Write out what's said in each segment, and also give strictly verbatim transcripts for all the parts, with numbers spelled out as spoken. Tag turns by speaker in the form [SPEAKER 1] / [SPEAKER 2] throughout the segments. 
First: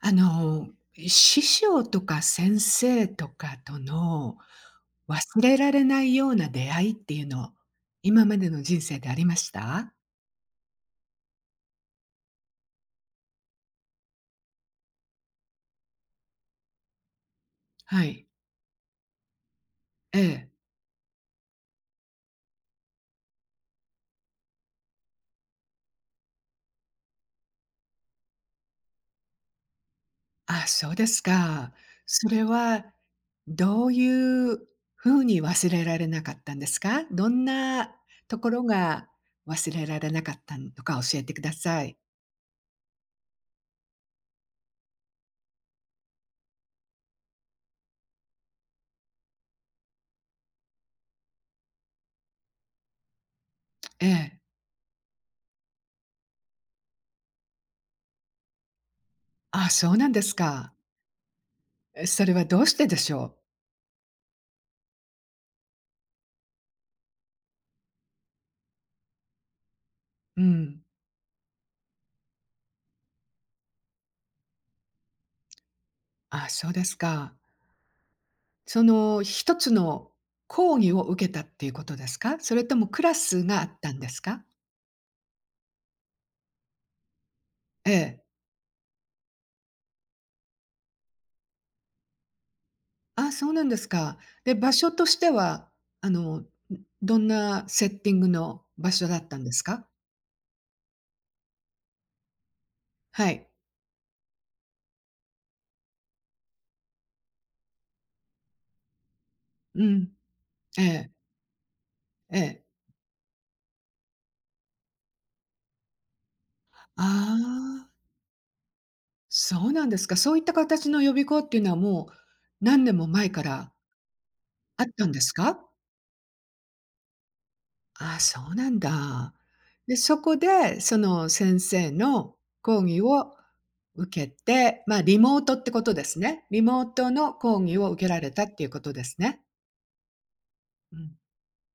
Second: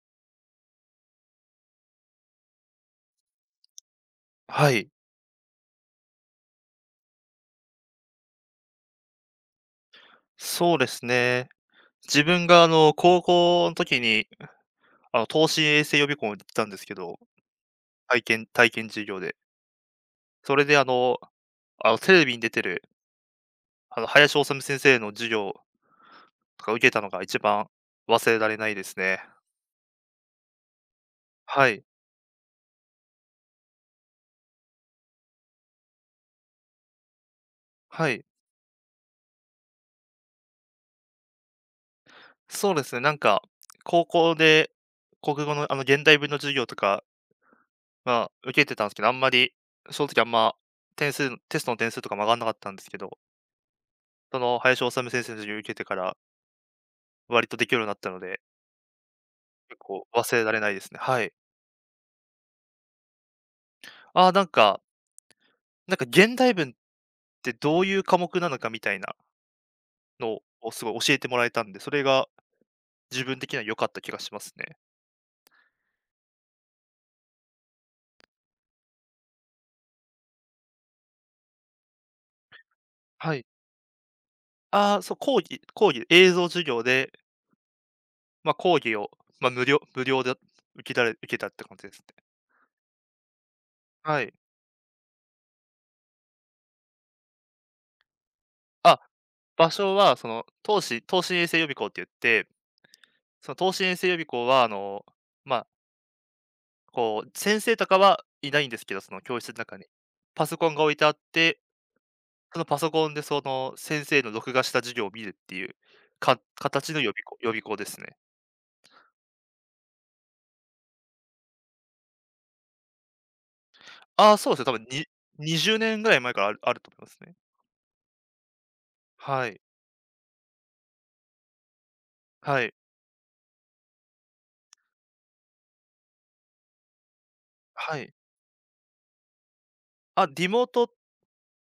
[SPEAKER 1] あの、師匠とか先生とかとの
[SPEAKER 2] はい、
[SPEAKER 1] 忘れられないような出会いっていうの、今までの人生でありました？
[SPEAKER 2] そうですね。自分があの、高校の時に、あの、東進衛星予備校に行ってたんですけど、
[SPEAKER 1] は
[SPEAKER 2] 体
[SPEAKER 1] い。
[SPEAKER 2] 験体験授業で。
[SPEAKER 1] ええ。
[SPEAKER 2] それであの、あの、テレビに出てる、あの、林修先生の授業とか受けたのが一番忘れられないですね。
[SPEAKER 1] あ、そうです
[SPEAKER 2] は
[SPEAKER 1] か。
[SPEAKER 2] い、
[SPEAKER 1] それはどういう風に忘れられなかったんですか？どんな
[SPEAKER 2] はい。
[SPEAKER 1] ところが忘れられなかったのか教えてください。
[SPEAKER 2] そうですね、なんか、高校で国語のあの、現代文の授業とか、まあ、受けてたんですけど、あんまり、その時あんま、点数テストの点数とかも上がんなかったんですけど、
[SPEAKER 1] え
[SPEAKER 2] そ
[SPEAKER 1] え。
[SPEAKER 2] の林修先生の授業受けてから割とできるようになったので、
[SPEAKER 1] あ、
[SPEAKER 2] 結
[SPEAKER 1] そう
[SPEAKER 2] 構
[SPEAKER 1] なんです
[SPEAKER 2] 忘れられな
[SPEAKER 1] か。
[SPEAKER 2] いですね。はい。
[SPEAKER 1] え、それはどうしてでしょ
[SPEAKER 2] ああ、なんかなんか現代文ってどういう科目なのかみたいな
[SPEAKER 1] う？
[SPEAKER 2] の
[SPEAKER 1] う
[SPEAKER 2] を
[SPEAKER 1] ん。
[SPEAKER 2] すごい教えてもらえたんで、それが自分的には良かった気がしますね。
[SPEAKER 1] あ、そうですか。その一つの講義を受けたっていうことですか？それともクラ
[SPEAKER 2] は
[SPEAKER 1] ス
[SPEAKER 2] い。
[SPEAKER 1] があったんですか？
[SPEAKER 2] ああ、そう、講義講義映像授業で、
[SPEAKER 1] ええ。
[SPEAKER 2] まあ、講義を、まあ、無料無料で受けられ受けたって感じですね。
[SPEAKER 1] あ、そうなんですか。
[SPEAKER 2] はい。
[SPEAKER 1] で、場所としては、あの、ん、どんなセッティングの場
[SPEAKER 2] あ、
[SPEAKER 1] 所だったんです
[SPEAKER 2] 場
[SPEAKER 1] か？
[SPEAKER 2] 所はその、東市東進衛星予備校って言って、
[SPEAKER 1] はい。
[SPEAKER 2] その東進衛星予備校はあの、まこう、先生とかはいないんですけど、その教室の中
[SPEAKER 1] う
[SPEAKER 2] に。
[SPEAKER 1] ん。
[SPEAKER 2] パソコン
[SPEAKER 1] え
[SPEAKER 2] が置いて
[SPEAKER 1] え、
[SPEAKER 2] あって、
[SPEAKER 1] え
[SPEAKER 2] そ
[SPEAKER 1] え。
[SPEAKER 2] のパソコンでその先生の録画した授業を見るっていう、か形の
[SPEAKER 1] あ
[SPEAKER 2] 予備校予備校です
[SPEAKER 1] あ、
[SPEAKER 2] ね。
[SPEAKER 1] そうなんですか。そういった形の予備校っていうのはもう何年も前から
[SPEAKER 2] ああ、そうですね、多
[SPEAKER 1] あ
[SPEAKER 2] 分
[SPEAKER 1] った
[SPEAKER 2] に
[SPEAKER 1] んですか？
[SPEAKER 2] にじゅうねんぐらい前からあるあると思いますね。
[SPEAKER 1] ああ、そうなんだ。
[SPEAKER 2] はい。
[SPEAKER 1] で、そこで、その先生の
[SPEAKER 2] はい。
[SPEAKER 1] 講義を受けて、まあ、リモートってことですね。リモートの講義を
[SPEAKER 2] は
[SPEAKER 1] 受け
[SPEAKER 2] い。
[SPEAKER 1] られたっていうことですね。
[SPEAKER 2] あ、リモートっ
[SPEAKER 1] うん。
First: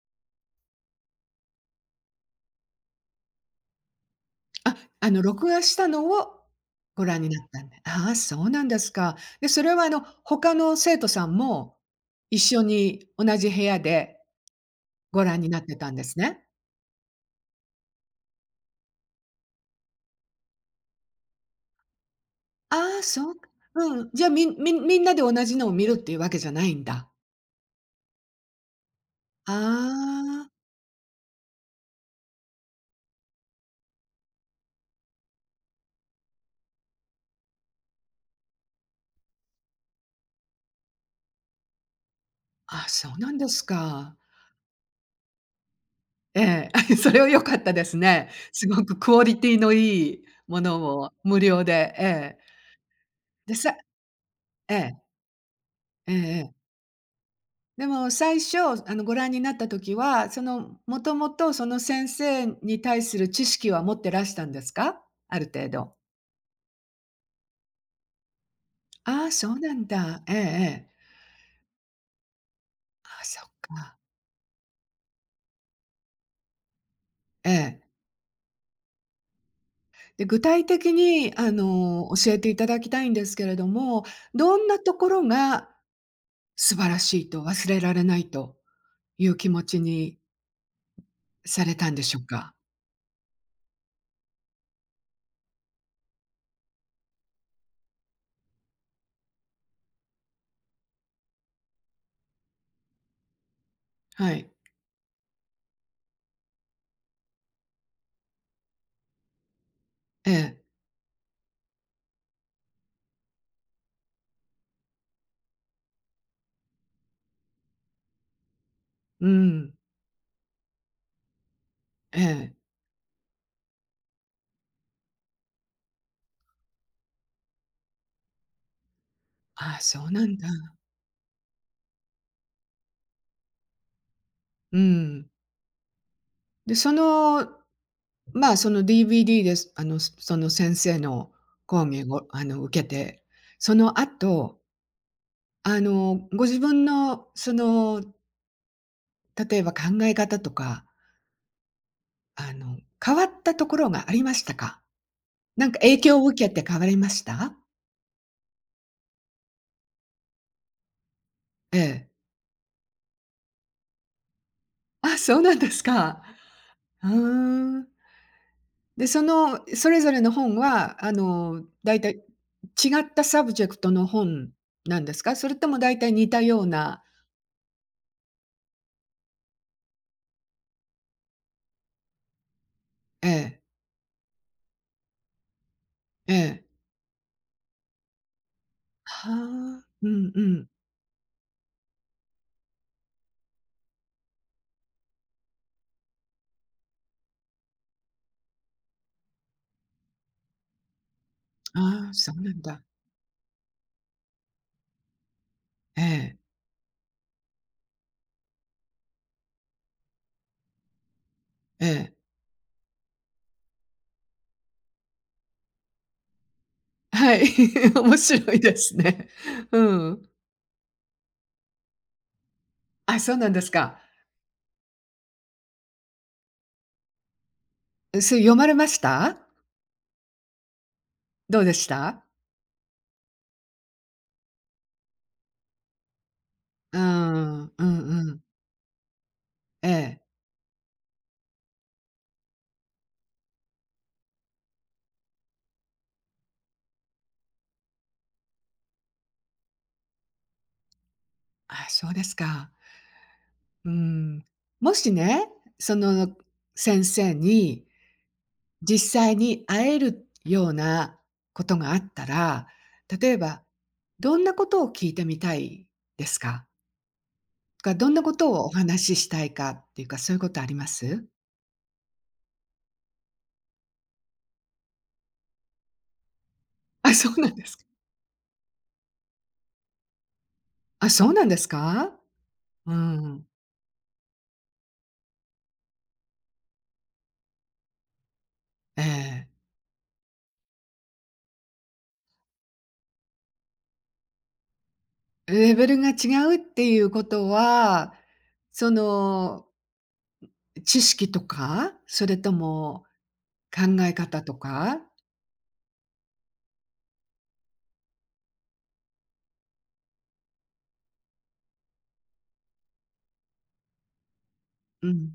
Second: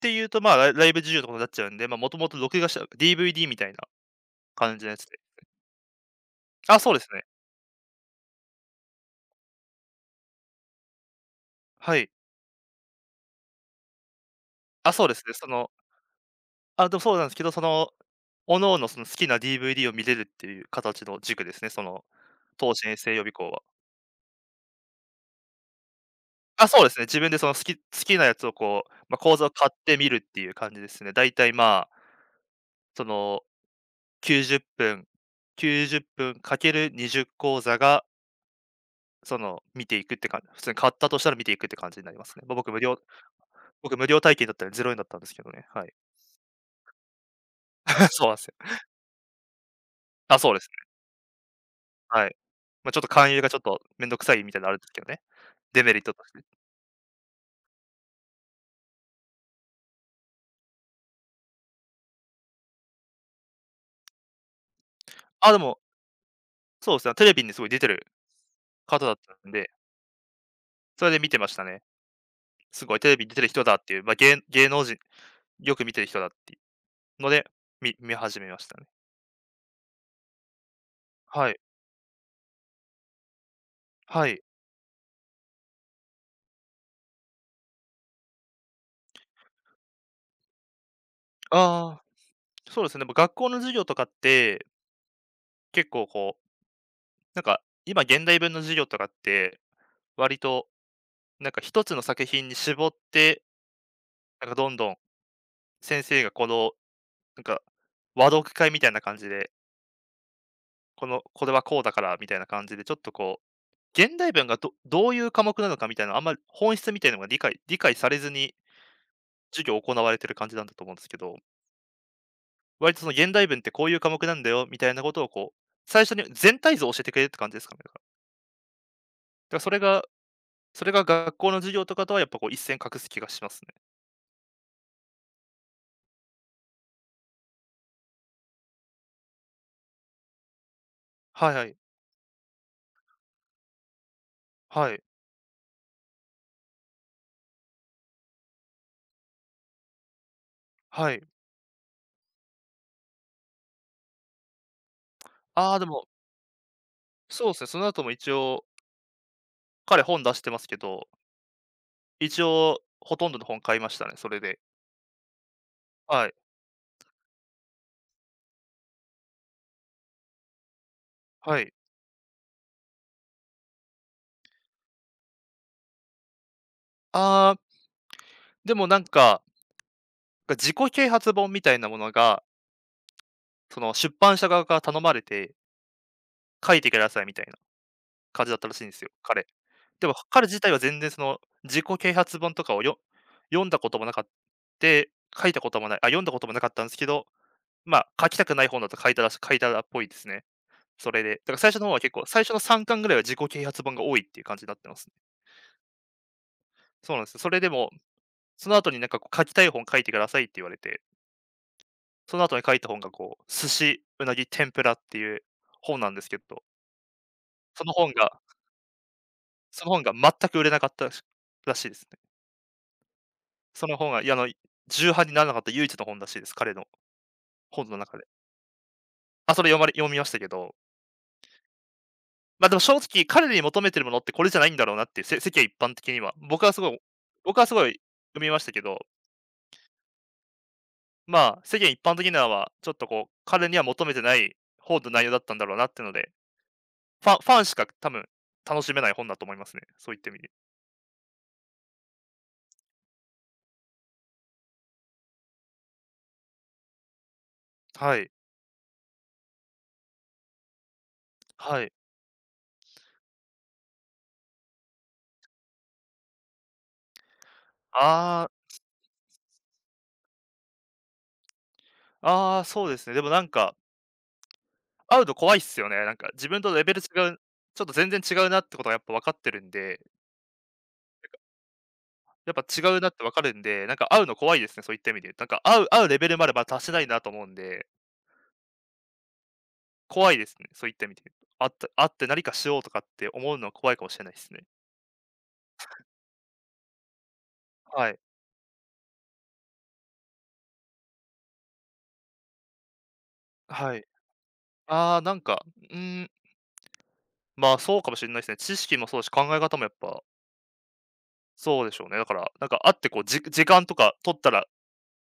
[SPEAKER 2] ていうと、まあ、ライライブ授業とかになっちゃうんで、まあ、もともと録画した ディーブイディー みたいな
[SPEAKER 1] あ、
[SPEAKER 2] 感じのやつ
[SPEAKER 1] あ
[SPEAKER 2] で。
[SPEAKER 1] の、録画したのを
[SPEAKER 2] あ、そうで
[SPEAKER 1] ご
[SPEAKER 2] す
[SPEAKER 1] 覧
[SPEAKER 2] ね。
[SPEAKER 1] になったんで、ああ、そうなんですか。で、それは、あの、他の生徒さんも
[SPEAKER 2] はい。
[SPEAKER 1] 一緒に同じ部屋で
[SPEAKER 2] あ、そうで
[SPEAKER 1] ご
[SPEAKER 2] すね。
[SPEAKER 1] 覧
[SPEAKER 2] そ
[SPEAKER 1] になっ
[SPEAKER 2] の、
[SPEAKER 1] てたんですね。
[SPEAKER 2] あ、でもそうなんですけど、その、各のおのその好きな ディーブイディー を見れるっていう形の塾ですね、その投資に
[SPEAKER 1] ああ、
[SPEAKER 2] 制予
[SPEAKER 1] そ
[SPEAKER 2] 備
[SPEAKER 1] うか。
[SPEAKER 2] 校は。
[SPEAKER 1] うん。じゃあ、みんみんみんなで同じのを見るっていうわけじゃな
[SPEAKER 2] あ、
[SPEAKER 1] い
[SPEAKER 2] そ
[SPEAKER 1] ん
[SPEAKER 2] うですね、
[SPEAKER 1] だ。
[SPEAKER 2] 自分でその好き好きなやつをこう、ま、講座を
[SPEAKER 1] あ
[SPEAKER 2] 買ってみるってい
[SPEAKER 1] あ。
[SPEAKER 2] う感じですね。だいたい、まあ、その90分、きゅうじゅっぷんかけるにじゅう講座が、その見ていくってかん普通に買ったとしたら見ていくって感じになりますね。ま、僕無
[SPEAKER 1] あ、
[SPEAKER 2] 料
[SPEAKER 1] そうなんです
[SPEAKER 2] 僕無
[SPEAKER 1] か。
[SPEAKER 2] 料体験だったんでぜろえんだったんですけどね、はい。
[SPEAKER 1] ええ、それは良かったです
[SPEAKER 2] そ
[SPEAKER 1] ね。
[SPEAKER 2] うなんすよ。
[SPEAKER 1] すごくクオリティのいい
[SPEAKER 2] あ、そう
[SPEAKER 1] も
[SPEAKER 2] ですね、
[SPEAKER 1] のを無料で、え
[SPEAKER 2] はい。
[SPEAKER 1] え。
[SPEAKER 2] ま、ちょっと勧誘が
[SPEAKER 1] で、
[SPEAKER 2] ちょっ
[SPEAKER 1] さ
[SPEAKER 2] とめんどくさいみたいなのあ
[SPEAKER 1] え
[SPEAKER 2] るんですけ
[SPEAKER 1] え、
[SPEAKER 2] どね、デメリッ
[SPEAKER 1] ええ
[SPEAKER 2] トとして。
[SPEAKER 1] ええ。でも最初、あの、ご覧になった時は、その、もともとその先生に対する知識は持ってらしたんですか？ある
[SPEAKER 2] あ、で
[SPEAKER 1] 程
[SPEAKER 2] も、
[SPEAKER 1] 度。
[SPEAKER 2] そうですね、テレビにすごい出てる方だっ
[SPEAKER 1] ああ、
[SPEAKER 2] たん
[SPEAKER 1] そう
[SPEAKER 2] で、
[SPEAKER 1] なんだ。ええええ。
[SPEAKER 2] それで見てましたね。すごいテレ
[SPEAKER 1] あ、
[SPEAKER 2] ビに出
[SPEAKER 1] そ
[SPEAKER 2] て
[SPEAKER 1] っ
[SPEAKER 2] る人だって
[SPEAKER 1] か。
[SPEAKER 2] いう、まあ、げい芸能人、よく見てる人だっていうので、
[SPEAKER 1] ええ。
[SPEAKER 2] み見始めましたね。
[SPEAKER 1] で、具体的に、あ
[SPEAKER 2] はい。
[SPEAKER 1] の、教えていただきたいんですけれども、
[SPEAKER 2] はい。
[SPEAKER 1] どんなところが素晴らしいと、忘れられないという気持ちにされたん
[SPEAKER 2] ああ、
[SPEAKER 1] でしょうか？
[SPEAKER 2] そうですね、も学校の授業とかって、結構こう、なんか、今現代文の授業とかって、割となんか一つの作品に絞って、
[SPEAKER 1] は
[SPEAKER 2] なん
[SPEAKER 1] い。
[SPEAKER 2] かどんどん先生がこの、なんか、和読会みたいな感じで、
[SPEAKER 1] ええ。
[SPEAKER 2] このこれはこうだからみたいな感じで、ちょっとこう、現代文がどどういう科目なのかみたいな、あんまり本質みたいなのが理解理解されずに
[SPEAKER 1] う
[SPEAKER 2] 授
[SPEAKER 1] ん。
[SPEAKER 2] 業行われてる感じなんだと思うんですけど、
[SPEAKER 1] ええ。
[SPEAKER 2] 割とその現代文ってこういう科目なんだよみたいなことをこう、最初に全体像を教えてくれるって感じですかね。だからそ
[SPEAKER 1] あ
[SPEAKER 2] れ
[SPEAKER 1] あ、
[SPEAKER 2] が
[SPEAKER 1] そうなんだ。
[SPEAKER 2] それが学校の授業とかとはやっぱこう一線画す気がしますね。
[SPEAKER 1] うん。で、その、まあ、その ディーブイディー です。あの、そその先生の
[SPEAKER 2] はいはい。
[SPEAKER 1] 講義を、あの、受けて、その後、
[SPEAKER 2] はい。
[SPEAKER 1] あの、ご自分のその、例えば考え方とか、
[SPEAKER 2] はい。
[SPEAKER 1] あの、変わったところがありましたか？なん
[SPEAKER 2] あ
[SPEAKER 1] か
[SPEAKER 2] あ、で
[SPEAKER 1] 影
[SPEAKER 2] も、
[SPEAKER 1] 響を受けて変わりまし
[SPEAKER 2] そう
[SPEAKER 1] た？
[SPEAKER 2] ですね、その後も一応、彼本出してますけど、
[SPEAKER 1] ええ。
[SPEAKER 2] 一応ほとんどの本買いましたね、それで。
[SPEAKER 1] あ、そうなんですか。
[SPEAKER 2] はい。
[SPEAKER 1] うーん。で、その、それぞれの本は、あ
[SPEAKER 2] は
[SPEAKER 1] の、
[SPEAKER 2] い。
[SPEAKER 1] だいたい違ったサブジェクトの本なんですか？それともだいたい似たような
[SPEAKER 2] ああ、でもなんか、自己啓発本みたいなものが、
[SPEAKER 1] ええ、
[SPEAKER 2] その出版社側から頼まれて
[SPEAKER 1] ええ。
[SPEAKER 2] 書いてくださいみたいな。感じだったらしいんですよ、
[SPEAKER 1] は
[SPEAKER 2] 彼。
[SPEAKER 1] あ、
[SPEAKER 2] で
[SPEAKER 1] う
[SPEAKER 2] も、
[SPEAKER 1] んう
[SPEAKER 2] 彼自
[SPEAKER 1] ん。
[SPEAKER 2] 体は全然その、自己啓発本とかをよ読んだこともなかって書いたこともないあ、読んだこともなかったんですけど、まあ、書きたくない本だと書いたらし書いたらっぽいですね。それで。だから最初の方は
[SPEAKER 1] あ
[SPEAKER 2] 結
[SPEAKER 1] あ、
[SPEAKER 2] 構、
[SPEAKER 1] そう
[SPEAKER 2] 最
[SPEAKER 1] な
[SPEAKER 2] 初の
[SPEAKER 1] んだ。
[SPEAKER 2] さんかんぐらいは自己啓発本が多いっていう感じになってますね。
[SPEAKER 1] ええ、
[SPEAKER 2] そうなんですよ。それでも、その後になんかこう書きたい本書いてくださいって言われて、
[SPEAKER 1] ええ。
[SPEAKER 2] その後に書いた本がこう、寿司、うなぎ、天ぷらっていう本なんですけど、
[SPEAKER 1] はい、
[SPEAKER 2] そ の本
[SPEAKER 1] 面
[SPEAKER 2] が
[SPEAKER 1] 白いですね。
[SPEAKER 2] その
[SPEAKER 1] う
[SPEAKER 2] 本が
[SPEAKER 1] ん。
[SPEAKER 2] 全く売れなかったらしらしいです。
[SPEAKER 1] あ、そうなんです
[SPEAKER 2] その
[SPEAKER 1] か。
[SPEAKER 2] 本が、いや、あの、重版にならなかった唯一の本らしいです、彼の本の中で。
[SPEAKER 1] それ読まれました？
[SPEAKER 2] あ、それ読まれ読みましたけど、
[SPEAKER 1] どうでした？
[SPEAKER 2] まあ、でも正直彼に求めてるものってこれじゃないんだろうなっていう、せ世間一般的には。僕はすご
[SPEAKER 1] う
[SPEAKER 2] い
[SPEAKER 1] ー
[SPEAKER 2] 僕は
[SPEAKER 1] ん、
[SPEAKER 2] す
[SPEAKER 1] う
[SPEAKER 2] ご
[SPEAKER 1] ん
[SPEAKER 2] い
[SPEAKER 1] うん。
[SPEAKER 2] 読みましたけど、
[SPEAKER 1] ええ。
[SPEAKER 2] まあ、世間一般的には、ちょっとこう、彼には求めてない本の内容だったんだろうなっていうので、ファンファンしか多分楽しめない本だと思いますね、そういった意味で。
[SPEAKER 1] あ、そうですか。うーん。もしね、その先生に
[SPEAKER 2] はい、
[SPEAKER 1] 実際に会えるようなこと
[SPEAKER 2] は
[SPEAKER 1] が
[SPEAKER 2] い。
[SPEAKER 1] あったら、例えばどんなことを聞いてみたいですか？か、どんなこ
[SPEAKER 2] あ
[SPEAKER 1] とをお話ししたいかっていうか、そういうことあります？
[SPEAKER 2] あ、ああ、そうですね。でもなんか会うと怖いっすよね。なんか自分とレベル違
[SPEAKER 1] あ、そう
[SPEAKER 2] う、
[SPEAKER 1] なんです
[SPEAKER 2] ち
[SPEAKER 1] か。
[SPEAKER 2] ょっと全然違うなってことがやっぱ分かってるんで、
[SPEAKER 1] あ、そうなんですか？
[SPEAKER 2] やっぱ違
[SPEAKER 1] う
[SPEAKER 2] うなって分か
[SPEAKER 1] ん。
[SPEAKER 2] るんで、なんか会うの怖いですね、そういった意味で言うと。なんか会う会うレベルまでまだ達してないなと思うんで、
[SPEAKER 1] ええ。
[SPEAKER 2] 怖いですね、そういった意味で言うと。会って会って何かしようとかって思うのは怖いかもしれないですね。
[SPEAKER 1] レベルが違うっていうこと
[SPEAKER 2] は
[SPEAKER 1] は、
[SPEAKER 2] い。
[SPEAKER 1] その知識とか、それとも考
[SPEAKER 2] はい。
[SPEAKER 1] え方とか？
[SPEAKER 2] ああ、なんか、うーん、まあ、そうかもしれないですね。知識もそうだし、考え方もやっぱそうでしょうね。だから、なんか会ってこう、じ時間とか取ったら、
[SPEAKER 1] うん。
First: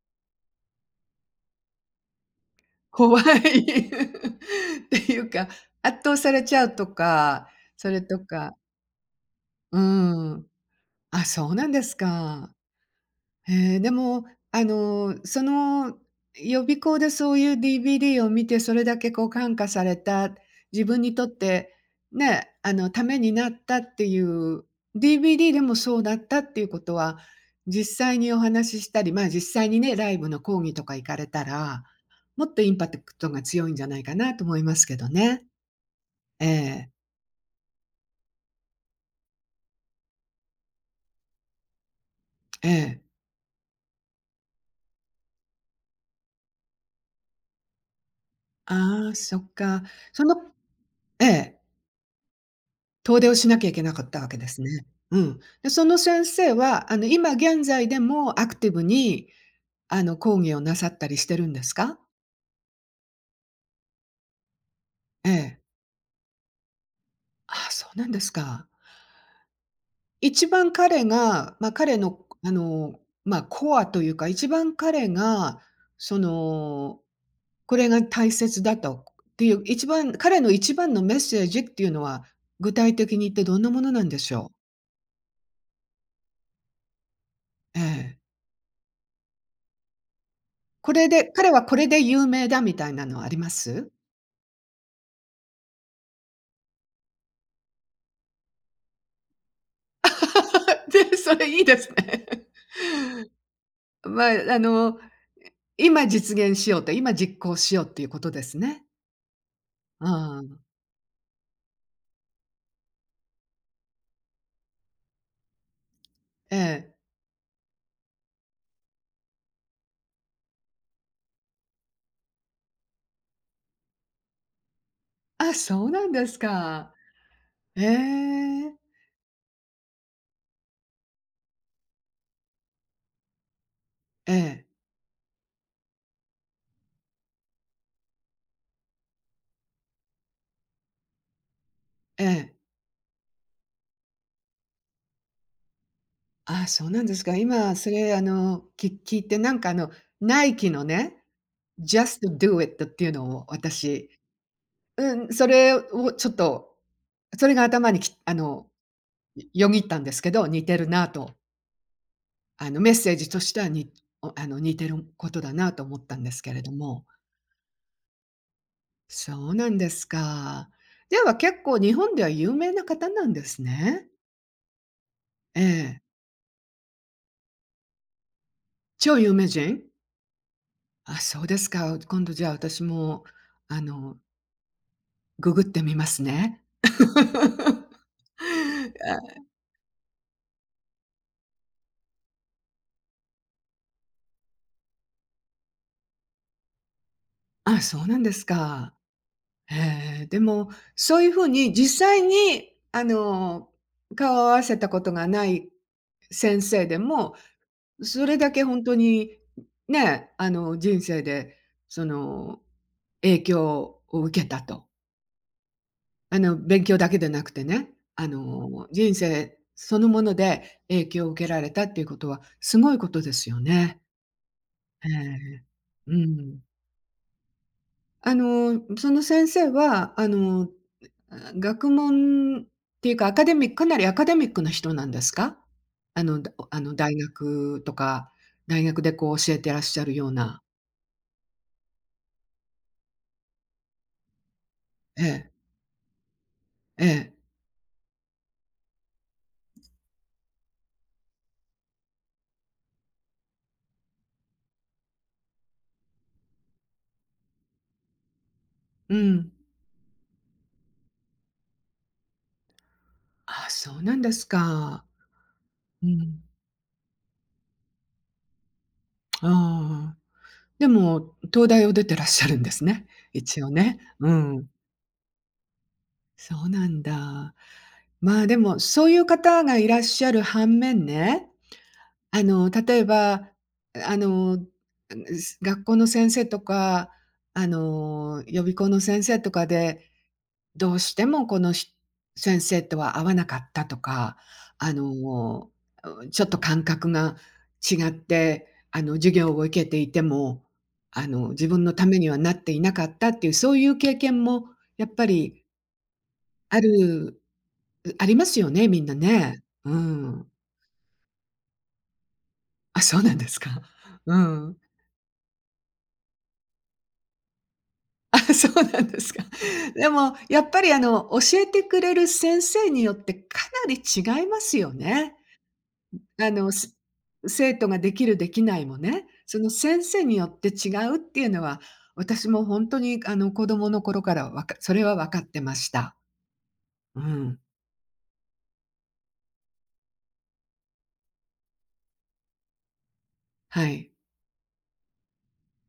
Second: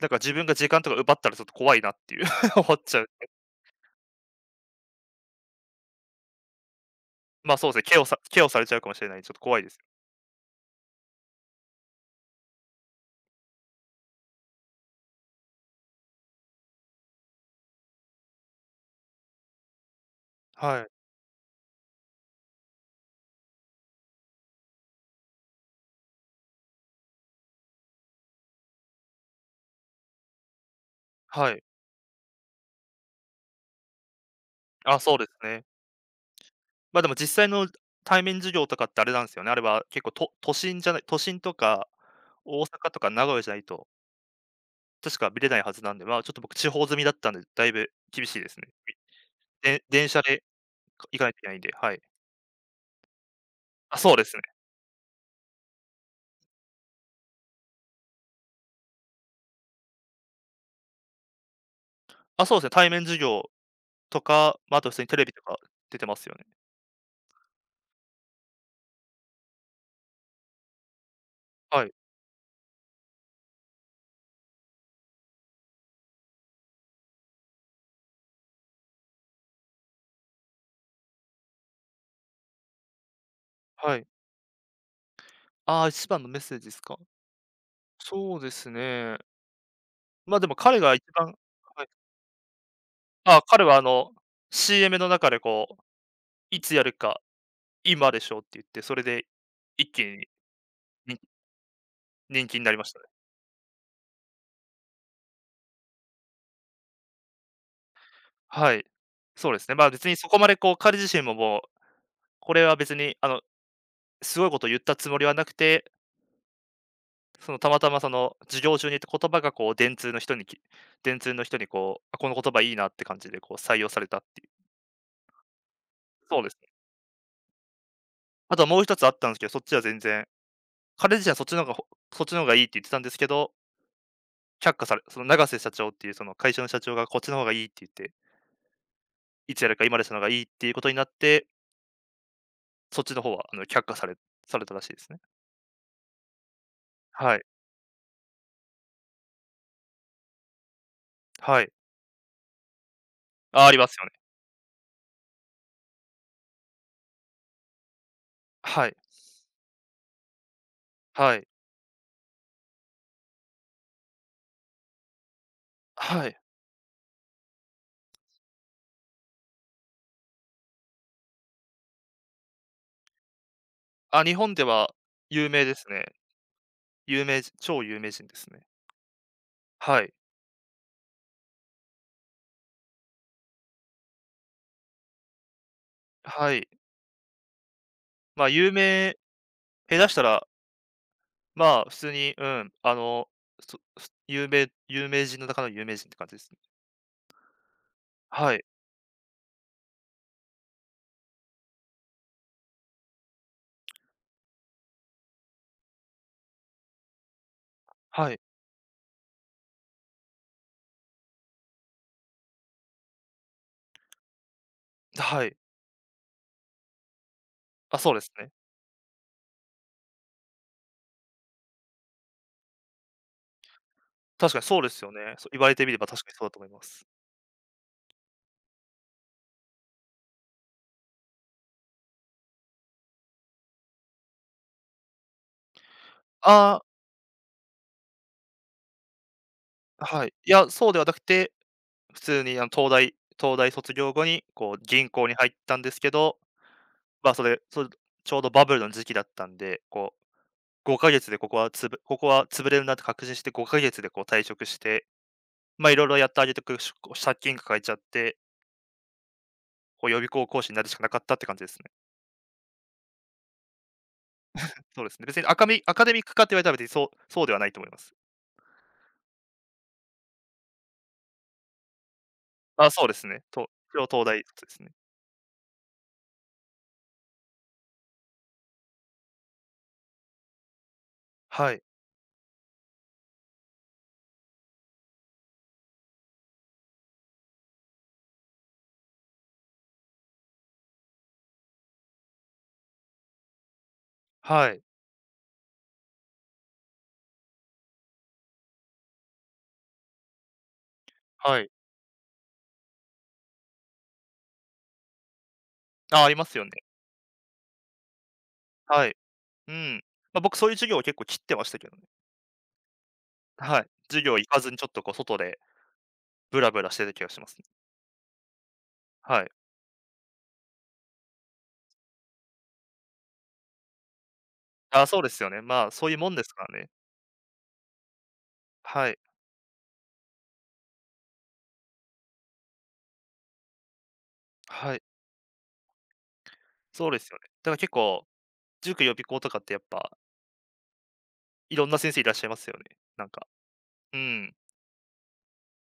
[SPEAKER 2] なんか自分が時間とか奪ったらちょっと怖いなっていう 思っちゃう
[SPEAKER 1] 怖い。っていうか、圧倒されちゃうとか、
[SPEAKER 2] ま、あそうですね、
[SPEAKER 1] そ
[SPEAKER 2] ケ
[SPEAKER 1] れ
[SPEAKER 2] オ
[SPEAKER 1] と
[SPEAKER 2] さケオ
[SPEAKER 1] か
[SPEAKER 2] されちゃうかもしれないんで、ちょっと怖いで
[SPEAKER 1] う
[SPEAKER 2] す。
[SPEAKER 1] ん。あ、そうなんですか。へえ、でも、あの、その予備校でそういう ディーブイディー を見て、それだけこう感化された、
[SPEAKER 2] は
[SPEAKER 1] 自
[SPEAKER 2] い、
[SPEAKER 1] 分にとって、ね、あの、ためになったっていう、ディーブイディー でもそうだったっていうことは、実際にお話ししたり、まあ、実際にね、ライブの講義とか行かれた
[SPEAKER 2] はい。
[SPEAKER 1] ら、もっとインパクトが強いんじゃないかなと思いますけ
[SPEAKER 2] あ、
[SPEAKER 1] ど
[SPEAKER 2] そうです
[SPEAKER 1] ね。
[SPEAKER 2] ね。
[SPEAKER 1] ええ、
[SPEAKER 2] ま、でも実際の対面授業とかってあれなんですよね、あれは結構と都心じゃない都心とか大
[SPEAKER 1] え
[SPEAKER 2] 阪
[SPEAKER 1] え。
[SPEAKER 2] とか名古屋じゃないと、確か見れないはずなんで、ま、ちょっと僕地方済みだったんで、だいぶ厳しいですね。
[SPEAKER 1] ああ、そっか。
[SPEAKER 2] で電車
[SPEAKER 1] その
[SPEAKER 2] で行か
[SPEAKER 1] え
[SPEAKER 2] ないといけないん
[SPEAKER 1] え。
[SPEAKER 2] で、はい。
[SPEAKER 1] 遠出をしなきゃいけな
[SPEAKER 2] あ、
[SPEAKER 1] かっ
[SPEAKER 2] そう
[SPEAKER 1] た
[SPEAKER 2] で
[SPEAKER 1] わけ
[SPEAKER 2] すね。
[SPEAKER 1] ですね。うん。で、その先生は、あの、今現在でもアクティブに、あの、講義をなさったりしてるんですか？
[SPEAKER 2] あ、そうですね、対面授業とか、まあ、あと普通にテレ
[SPEAKER 1] え
[SPEAKER 2] ビとか
[SPEAKER 1] え。
[SPEAKER 2] 出てますよね。
[SPEAKER 1] あ、そうなんですか。一番彼が、まあ、
[SPEAKER 2] はい、
[SPEAKER 1] 彼の、あの、まあ、コアというか、一番彼が、その、これが大切だとっていう、一番彼の一番のメッセージっていうのは、具体的に言ってどんなもの
[SPEAKER 2] は
[SPEAKER 1] な
[SPEAKER 2] い。
[SPEAKER 1] んでしょう？
[SPEAKER 2] ああ、一番のメッセージですか。
[SPEAKER 1] ええ。
[SPEAKER 2] そうですね。ま、でも彼
[SPEAKER 1] こ
[SPEAKER 2] が一
[SPEAKER 1] れで
[SPEAKER 2] 番
[SPEAKER 1] 彼はこ
[SPEAKER 2] は
[SPEAKER 1] れ
[SPEAKER 2] い。
[SPEAKER 1] で有名だみたいなのはあり
[SPEAKER 2] あ、
[SPEAKER 1] ま
[SPEAKER 2] 彼はあ
[SPEAKER 1] す？
[SPEAKER 2] の、シーエム の中でこう、いつやるか、今でしょって言って、それで一気に
[SPEAKER 1] で、
[SPEAKER 2] に
[SPEAKER 1] それいいですね。
[SPEAKER 2] 人気になりましたね。
[SPEAKER 1] まあ、あの、今実現しようと、今実行しようっていうことです
[SPEAKER 2] はい。
[SPEAKER 1] ね。
[SPEAKER 2] そうですね。まあ、
[SPEAKER 1] う
[SPEAKER 2] 別にそこまで
[SPEAKER 1] ん。
[SPEAKER 2] こう、彼自身ももう、これは別にあの、すごいことを言ったつもりはなくて、
[SPEAKER 1] ええ。
[SPEAKER 2] そのたまたまその授業中に言った言葉がこう電通の人にき電通の人にこう、あ、この言葉いいなって感じでこう採用されたっていう。
[SPEAKER 1] あ、そうなんです
[SPEAKER 2] そうですね。
[SPEAKER 1] か。え
[SPEAKER 2] あとは
[SPEAKER 1] え。
[SPEAKER 2] もう一つあったんですけど、そっちは全然、彼自身はそっちの方がほそっちの方がいいって言ってたんですけど
[SPEAKER 1] ええ、
[SPEAKER 2] 却下され、その永瀬社長っていうその会社の社長がこっちの方がいいって言って、いつやるか今までしたのがいいっていうことになって、
[SPEAKER 1] ええ。
[SPEAKER 2] そっちの方はあの却下されされたらしいですね。
[SPEAKER 1] あ、そうなんですか。
[SPEAKER 2] はい、
[SPEAKER 1] 今それ、あの、き聞いて、なんか、あの、ナイキのね、
[SPEAKER 2] はい。
[SPEAKER 1] ジャストドゥーイット っていうのを
[SPEAKER 2] あ、ありますよ
[SPEAKER 1] 私、
[SPEAKER 2] ね。
[SPEAKER 1] うん、それをちょっと、それが頭にきあの、
[SPEAKER 2] はい、
[SPEAKER 1] よぎったんですけど、似てるなと。
[SPEAKER 2] はい、
[SPEAKER 1] あの、メッセージとしては、におあの、似てることだなと思ったん
[SPEAKER 2] は
[SPEAKER 1] で
[SPEAKER 2] い。
[SPEAKER 1] すけれども。そうなんですか。では結構日本では有名な方なんですね。
[SPEAKER 2] あ、日本では有
[SPEAKER 1] え
[SPEAKER 2] 名です
[SPEAKER 1] え。
[SPEAKER 2] ね。有名人、超有名人ですね。
[SPEAKER 1] 超有名人？
[SPEAKER 2] はい、
[SPEAKER 1] あ、そうですか。今度じゃあ私も、あの、ググってみます
[SPEAKER 2] は
[SPEAKER 1] ね。
[SPEAKER 2] い。まあ、有名、下手したら、まあ、普通に、うん、あの、そ有名有名人の中の有名人って感じですね。
[SPEAKER 1] あ、あ、そうなんです
[SPEAKER 2] はい、
[SPEAKER 1] か。ええ。でも、そういう風に実際に、あの、顔を合わせたことがない先生でも、そ
[SPEAKER 2] は
[SPEAKER 1] れ
[SPEAKER 2] い、
[SPEAKER 1] だけ本当に、ね、あの、人生で、その、影響を受けたと。
[SPEAKER 2] はい。
[SPEAKER 1] あの、勉強だけでなくてね、
[SPEAKER 2] あ、そうで
[SPEAKER 1] あ
[SPEAKER 2] すね。
[SPEAKER 1] の、人生そのもので影響を受けられたっていうことはすごいことですよね。
[SPEAKER 2] 確かにそうです
[SPEAKER 1] え
[SPEAKER 2] よね。そう、言
[SPEAKER 1] え、
[SPEAKER 2] われてみれば
[SPEAKER 1] う
[SPEAKER 2] 確かにそうだと
[SPEAKER 1] ん。
[SPEAKER 2] 思います。
[SPEAKER 1] あの、その先生は、あの、学問っていうか、アカデミックかなりアカデミックな人なんですか？あの、だあ
[SPEAKER 2] あ
[SPEAKER 1] の、大学とか、大学でこう教えてらっしゃ
[SPEAKER 2] あ、
[SPEAKER 1] る
[SPEAKER 2] は
[SPEAKER 1] よう
[SPEAKER 2] い。い
[SPEAKER 1] な。
[SPEAKER 2] や、そうではなくて、普通にあの東大東大卒業後にこう銀
[SPEAKER 1] え
[SPEAKER 2] 行に入
[SPEAKER 1] え、
[SPEAKER 2] ったんですけど、
[SPEAKER 1] え
[SPEAKER 2] まあ、
[SPEAKER 1] え。
[SPEAKER 2] それ、それちょうどバブルの時期だったんで、こうごかげつでここはつぶここは潰れるなって確信してごかげつでこう退職して、まあ、いろいろやってあげてくし、こう借金抱えちゃって、
[SPEAKER 1] うん。
[SPEAKER 2] こう予備校講師になるしかなかったって感じですね。
[SPEAKER 1] あ、そうなんですか。
[SPEAKER 2] そうですね。別にアカミアカ
[SPEAKER 1] う
[SPEAKER 2] デミック
[SPEAKER 1] ん。
[SPEAKER 2] かって言われたら別にそうそうではないと思います。
[SPEAKER 1] ああ。でも、東大を出てらっしゃるんです
[SPEAKER 2] あ、そ
[SPEAKER 1] ね。
[SPEAKER 2] うですね。
[SPEAKER 1] 一
[SPEAKER 2] と、
[SPEAKER 1] 応ね。
[SPEAKER 2] 東
[SPEAKER 1] う
[SPEAKER 2] 大
[SPEAKER 1] ん。
[SPEAKER 2] 卒ですね。
[SPEAKER 1] そうなんだ。まあ、でも、そういう方がいらっしゃる反面ね、
[SPEAKER 2] はい。
[SPEAKER 1] あの、例えば、あの、学校の先生とか、あの、予備校の先生とかで、どうしてもこのし先生とは合わなかったとか、
[SPEAKER 2] はい。
[SPEAKER 1] あの、うちょっと感覚が違って、あの、授業を受けていても、あの、
[SPEAKER 2] は
[SPEAKER 1] 自
[SPEAKER 2] い。
[SPEAKER 1] 分のためにはなっていなかったっていう、そういう経験もやっぱり
[SPEAKER 2] ああ、りますよね。
[SPEAKER 1] あるありますよね、みん
[SPEAKER 2] は
[SPEAKER 1] な
[SPEAKER 2] い。
[SPEAKER 1] ね。
[SPEAKER 2] う
[SPEAKER 1] う
[SPEAKER 2] ん。まあ、
[SPEAKER 1] ん。
[SPEAKER 2] 僕そういう授業を結構切ってましたけどね。
[SPEAKER 1] あ、そうなんです
[SPEAKER 2] は
[SPEAKER 1] か。
[SPEAKER 2] い。授
[SPEAKER 1] う
[SPEAKER 2] 業行かず
[SPEAKER 1] ん。
[SPEAKER 2] にちょっとこう外でブラブラしてた気がしますね。
[SPEAKER 1] あ、そうなんです
[SPEAKER 2] は
[SPEAKER 1] か。
[SPEAKER 2] い。
[SPEAKER 1] でもやっぱり、あの、教えてくれる先生によってかなり違いますよ
[SPEAKER 2] ああ、そうで
[SPEAKER 1] ね。
[SPEAKER 2] すよね。まあ、そういうもんです
[SPEAKER 1] あ
[SPEAKER 2] か
[SPEAKER 1] の、
[SPEAKER 2] らね。
[SPEAKER 1] す生徒ができるできないも
[SPEAKER 2] はい。
[SPEAKER 1] ね、その先生によって違うっていうのは、私もほんとにあの、子供の頃からわかそ
[SPEAKER 2] はい。
[SPEAKER 1] れは分かってました。
[SPEAKER 2] そうで
[SPEAKER 1] う
[SPEAKER 2] すよね。
[SPEAKER 1] ん、
[SPEAKER 2] だから結構、塾、予備校とかってやっぱ、いろんな先生いらっしゃいますよね。なんか。
[SPEAKER 1] はい。
[SPEAKER 2] うん。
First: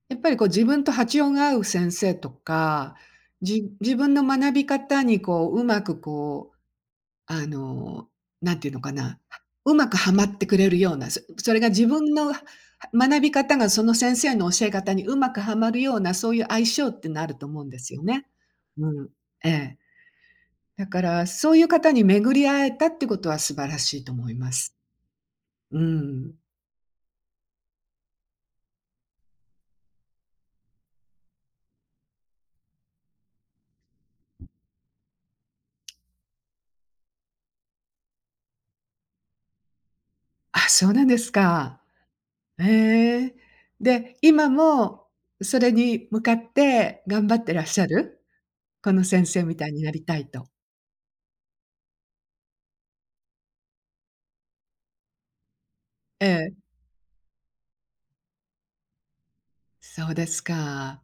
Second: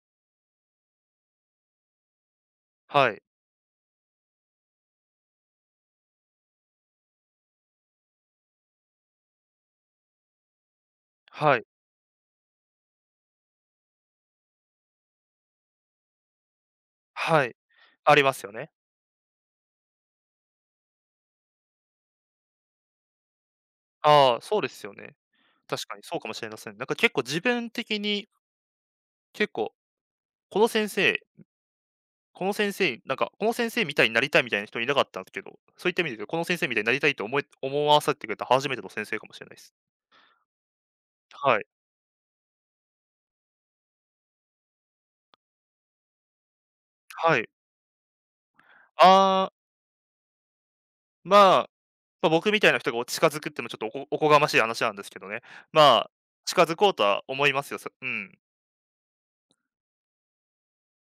[SPEAKER 1] やっぱりこう自分と波長が合う先生とか、
[SPEAKER 2] はい。
[SPEAKER 1] じ自分の学び方にこう、うまくこうあの、なんていうのかな、うまくはまってくれるような、そそ
[SPEAKER 2] は
[SPEAKER 1] れ
[SPEAKER 2] い。
[SPEAKER 1] が自分のは学び方がその先生の教え方にうまくはまるような、そういう相性ってのあると
[SPEAKER 2] はい。
[SPEAKER 1] 思うんですよ
[SPEAKER 2] あり
[SPEAKER 1] ね。
[SPEAKER 2] ますよね。
[SPEAKER 1] うん。ええ。だから、そういう方に巡り会えたってことは素晴らしいと思い
[SPEAKER 2] ああ、
[SPEAKER 1] ま
[SPEAKER 2] そうで
[SPEAKER 1] す。
[SPEAKER 2] すよね。
[SPEAKER 1] う
[SPEAKER 2] 確かにそうかも
[SPEAKER 1] ん。
[SPEAKER 2] しれません。なんか結構自分的に、結構、この先生この先生なんか、この先生みたいになりたいみたいな人いなかったんですけど、そういった意味で言うと、この先生みたいになりたいと思え思わせてくれた初めての先生かもしれないです。
[SPEAKER 1] あ、そうなんです
[SPEAKER 2] はい。
[SPEAKER 1] か。へえ。で、今もそれに向かって頑張
[SPEAKER 2] は
[SPEAKER 1] っ
[SPEAKER 2] い。
[SPEAKER 1] てらっしゃる？この先生
[SPEAKER 2] ああ、
[SPEAKER 1] みたいになりたいと。
[SPEAKER 2] まあ、ま、僕みたいな人がお近づくってのもちょっとおこおこがましい話なんですけどね。まあ、
[SPEAKER 1] ええ、
[SPEAKER 2] 近づこうとは思いますよ、そう、ん。
[SPEAKER 1] そうですか。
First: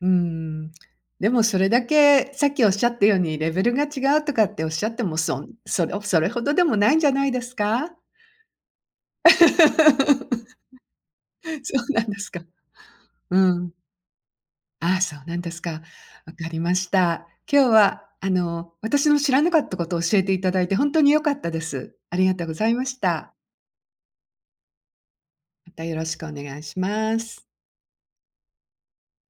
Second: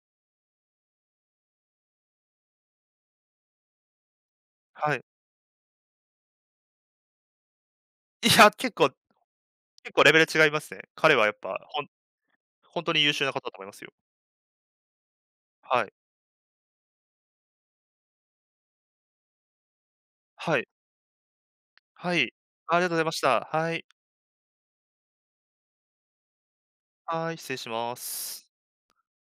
[SPEAKER 1] うーん。でもそれだけ、さっきおっしゃったようにレベルが違うとかっておっしゃっ
[SPEAKER 2] は
[SPEAKER 1] て
[SPEAKER 2] い。
[SPEAKER 1] も、そんそれそれほどでもないんじゃないですか？
[SPEAKER 2] いや、結構結構レベル違いま すね。彼はやっぱ、
[SPEAKER 1] そ
[SPEAKER 2] ほん
[SPEAKER 1] うなんですか。
[SPEAKER 2] ほんとに優秀な
[SPEAKER 1] う
[SPEAKER 2] 方だと思い
[SPEAKER 1] ん。
[SPEAKER 2] ますよ。
[SPEAKER 1] ああ、そうなんですか。
[SPEAKER 2] はい。
[SPEAKER 1] わかりました。今日は、あの、私の知らなかったことを教えていた
[SPEAKER 2] は
[SPEAKER 1] だ
[SPEAKER 2] い。
[SPEAKER 1] いてほんとに良かったです。
[SPEAKER 2] は
[SPEAKER 1] あり
[SPEAKER 2] い。
[SPEAKER 1] がとうござい
[SPEAKER 2] あり
[SPEAKER 1] ま
[SPEAKER 2] がとうご
[SPEAKER 1] し
[SPEAKER 2] ざいまし
[SPEAKER 1] た。
[SPEAKER 2] た。はい。
[SPEAKER 1] またよろしくお願いしま
[SPEAKER 2] はい、
[SPEAKER 1] す。
[SPEAKER 2] 失礼します。